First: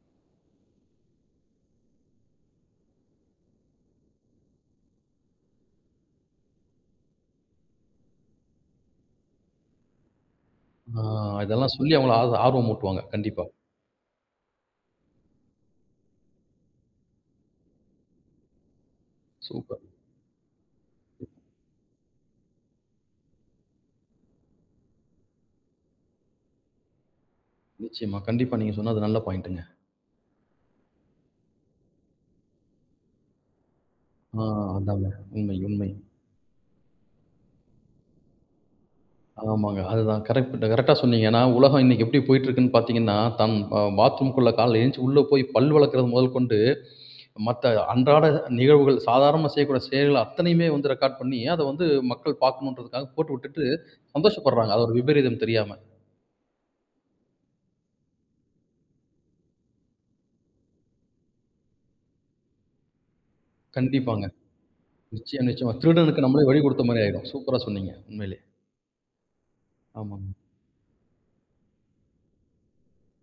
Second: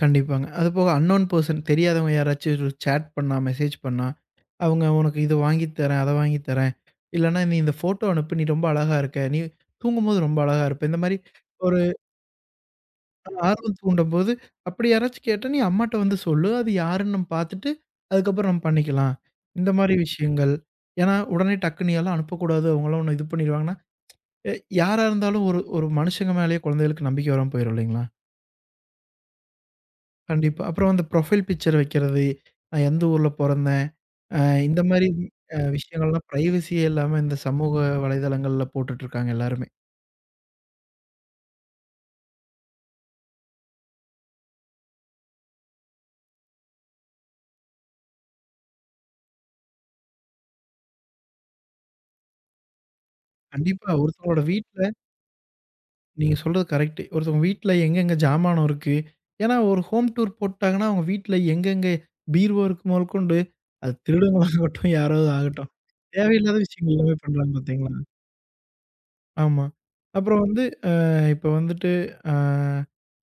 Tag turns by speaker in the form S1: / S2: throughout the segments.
S1: கண்டிப்பாங்க. அதுபோக அன்னவுன் பெர்சன் தெரியாதவங்க யாராச்சும் சாட் பண்ணா, மெசேஜ் பண்ணா. அவுங்க உனக்கு இத வாங்கி தர்றேன், அத வாங்கி தர்றேன், இல்லனா நீ இந்த போட்டோ அனுப்பு, நீ ரொம்ப அழகா இருக்க, நீ தூங்கும்போது ரொம்ப அழகா இருப்பே. இந்த
S2: ஆ,
S1: மாரி
S2: இதெல்லாம்
S1: ஒரு
S2: சொல்லி அவுங்கள ஆர்வ ஆர்வம் ஊட்டுவாங்க. கண்டிப்பா.
S1: ஆர்வம் தூண்டம்போது, அப்டி யாராச்சும் கேட்டா, நீ அம்மாட்ட வந்து சொல்லு. அது யாருன்னு நம்ம பார்த்துட்டு, அதுக்கப்புறம் நம்ம பண்ணிக்கலாம். இந்த
S2: சூப்பர்.
S1: மாரி விஷயங்கள். ஏன்னா, உடனே டக்குன்னு ஏதும் அனுப்பக்கூடாதோ அவங்க எல்லாம் உன்னை இது பண்ணிருவாங்கன்னா, அ யாரா இருந்தாலும் ஒரு ஒரு மனுசங்க மேலேயே கொழந்தைகளுக்கு நம்பிக்கை வராம போய்ரும் இல்லைங்களா?
S2: நிச்சயமா. கண்டிப்பா. நீங்க சொன்னது நல்ல பாயிண்ட்டுங்க.
S1: கண்டிப்பா. அப்புறம் அந்த புரொஃபைல் பிக்சர் வக்கிறது, நான் எந்த ஊர்ல பொறந்தேன்? அ
S2: ஆ,
S1: இந்த
S2: அதாங்க.
S1: மாரி வி
S2: உண்மை,
S1: அ,
S2: உண்மை.
S1: விஷயங்கள் எல்லாம் பிரைவசியே இல்லாம. இந்த சமூக வலைதளங்கள்ல போட்டுட்டுருக்காங்க எல்லாருமே.
S2: ஆமாங்க. அதுதான் கரெக்ட் கரெக்ட்டா சொன்னீங்க. ஏன்னா, உலகம் இன்னைக்கி எப்டி போய்கிட்டு இருக்குன்னு பார்த்தீங்கன்னா, தன் அ பாத்ரூம்குள்ள காலைல எந்திருச்சு உள்ளே போய் பல் வெளக்றது மொதல் கொண்டு, மத்த அன்றாட அ நிகழ்வுகள், சாதாரணமா செய்யக்கூடிய செயல்கள் அத்தனையுமே வந்து ரெக்கார்ட் பண்ணி, அத வந்து மக்கள் பார்க்கணுன்றதுக்காக போட்டு விட்டுட்டு,
S1: கண்டிப்பா. ஒருத்தரோட
S2: சந்தோஷப்பட்றாங்க. அது
S1: வீட்ல
S2: ஒரு விபரீதம் தெரியாம.
S1: நீங்க சொல்றது கரெக்ட்டு. ஒருத்தவங்க வீட்ல எங்கெங்கே ஜாமானம் இருக்கு. ஏன்னா ஒரு ஹோம் டூர் போட்டுட்டாங்கன்னா, அவங்க வீட்ல எங்கெங்கே பீர்வோ இருக்கு மொதக்கொண்டு, அது
S2: கண்டிப்பாங்க.
S1: திருடர்களாகட்டும்
S2: நிச்சயம்
S1: யாராவதாகட்டும்.
S2: நிச்சயமா. திருடனுக்கு நம்மளே
S1: தேவையில்லாத
S2: வழி கொடுத்த
S1: விஷயங்கள்
S2: மாரி
S1: எல்லாமே
S2: ஆயிடும்.
S1: பண்றாங்க
S2: சூப்பரா சொன்னீங்க,
S1: பார்த்தீங்களா?
S2: உண்மையிலே.
S1: ஆமா.
S2: ஆமாங்.
S1: அப்புறம் வந்து, ஆ இப்ப வந்துட்டு ஆ,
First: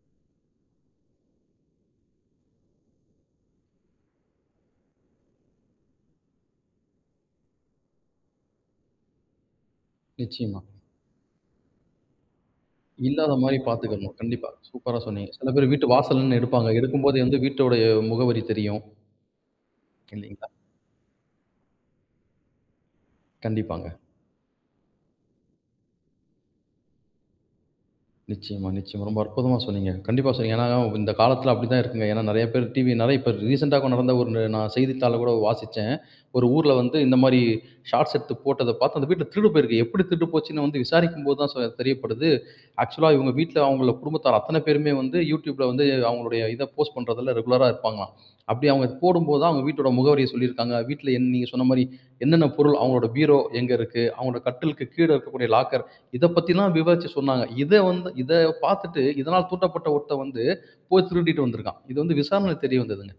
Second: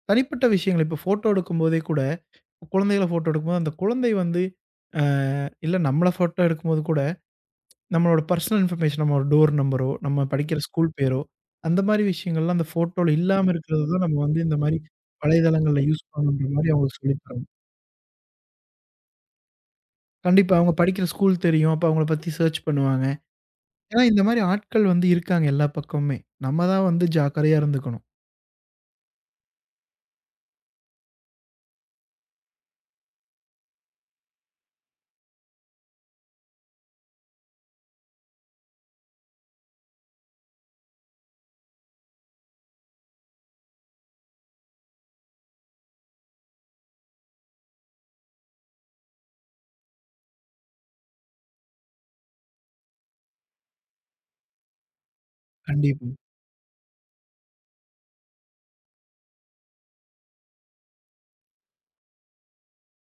S1: தனிப்பட்ட விஷயங்கள், இப்ப போட்டோ எடுக்கும் போதே கூட, குழந்தைகள போட்டோ எடுக்கும்போது அந்த குழந்தை வந்து அ. இல்ல நம்மள போட்டோ எடுக்கும்போது கூட, நம்மளுடைய பெர்சனல் இன்பர்மேஷன் நம்ம டோர் நம்பரோ, நம்ம படிக்கிற
S2: நிச்சயமாங்க.
S1: ஸ்கூல் பேரோ, அந்த மாதிரி விஷயங்கள்லாம் அந்த போட்டோவ்ல
S2: இல்லாத
S1: இல்லாம
S2: மாரி
S1: இருக்கிறதுதான்,
S2: பார்த்துக்கணும்.
S1: நம்ம வந்து
S2: கண்டிப்பா,
S1: இந்த மாரி
S2: சூப்பரா சொன்னீங்க. சில பேரு
S1: வலைதளங்கள்ல
S2: வீட்டு
S1: யூஸ்
S2: வாசல்ல நின்னு
S1: பண்ணனும்ன்ற
S2: எடுப்பாங்க.
S1: மாதிரி, அவங்களுக்கு
S2: எடுக்கும்போது வந்து
S1: சொல்லித்தரணும்.
S2: வீட்டினுடைய முகவரி தெரியும். [unintelligible]
S1: கண்டிப்பா. அவுங்க படிக்கிற ஸ்கூல் தெரியும். அப்ப அவங்கள பத்தி சேர்ச் பண்ணுவாங்க.
S2: கண்டிப்பாங்க.
S1: ஏன்னா இந்த மாரி ஆட்கள் வந்து இருக்காங்க எல்லா பக்கமும்மே. நம்மதான் வந்து ஜாக்கிரதையா இருந்துக்கணும்.
S2: நிச்சயமா, நிச்சயமா. ரொம்ப அற்புதமா சொன்னீங்க. கண்டிப்பா சொன்னீங்க. ஏன்னா இந்த காலத்துல அப்டித்தான் இருக்குங்க. ஏன்னா நெறைய பேர் டிவி இப்ப ரீசென்ட்டா நடந்த ஒரு நா செய்தித்தாள்ல கூட வாசிச்சேன். ஒரு ஊர்ல வந்து இந்த மாரி ஷார்ட்ஸ் எடுத்து போட்டதப் பார்த்து, அந்த வீட்ல திருடு போயிருக்கு. எப்டி திருடு போச்சுன்னு வந்து விசாரிக்கும் போது தான் சொ தெரியப்படுது. ஆக்சுவல்லா இவங்க வீட்ல அவங்கள குடும்பத்தார் அத்தனை பேருமே வந்து, Youtubeல வந்து அவங்களுடைய இத போஸ்ட் பண்றதுல ரெகுலரா இருப்பாங்களாம். அப்டி அவங்க போடும்போது தான் அவங்க வீட்டோட முகவரிய சொல்லிருக்காங்க. வீட்ல என் நீங்க சொன்ன மாரி என்னென்ன பொருள். அவங்களுடைய பீரோ எங்க இருக்கு? அவங்களோட கட்டிலுக்கு கீழே இருக்கக்கூடிய லாக்கர்,
S1: கண்டிப்பா.
S2: இத பத்தில்லாம் விவரிச்சு சொன்னாங்க. இத வந்து இத பார்த்துட்டு, இதனால தூண்டப்பட்ட ஒருத்தன் வந்து, போய் திருடிட்டு வந்திருக்கான். இது வந்து விசாரணையில தெரிய வந்ததுங்க.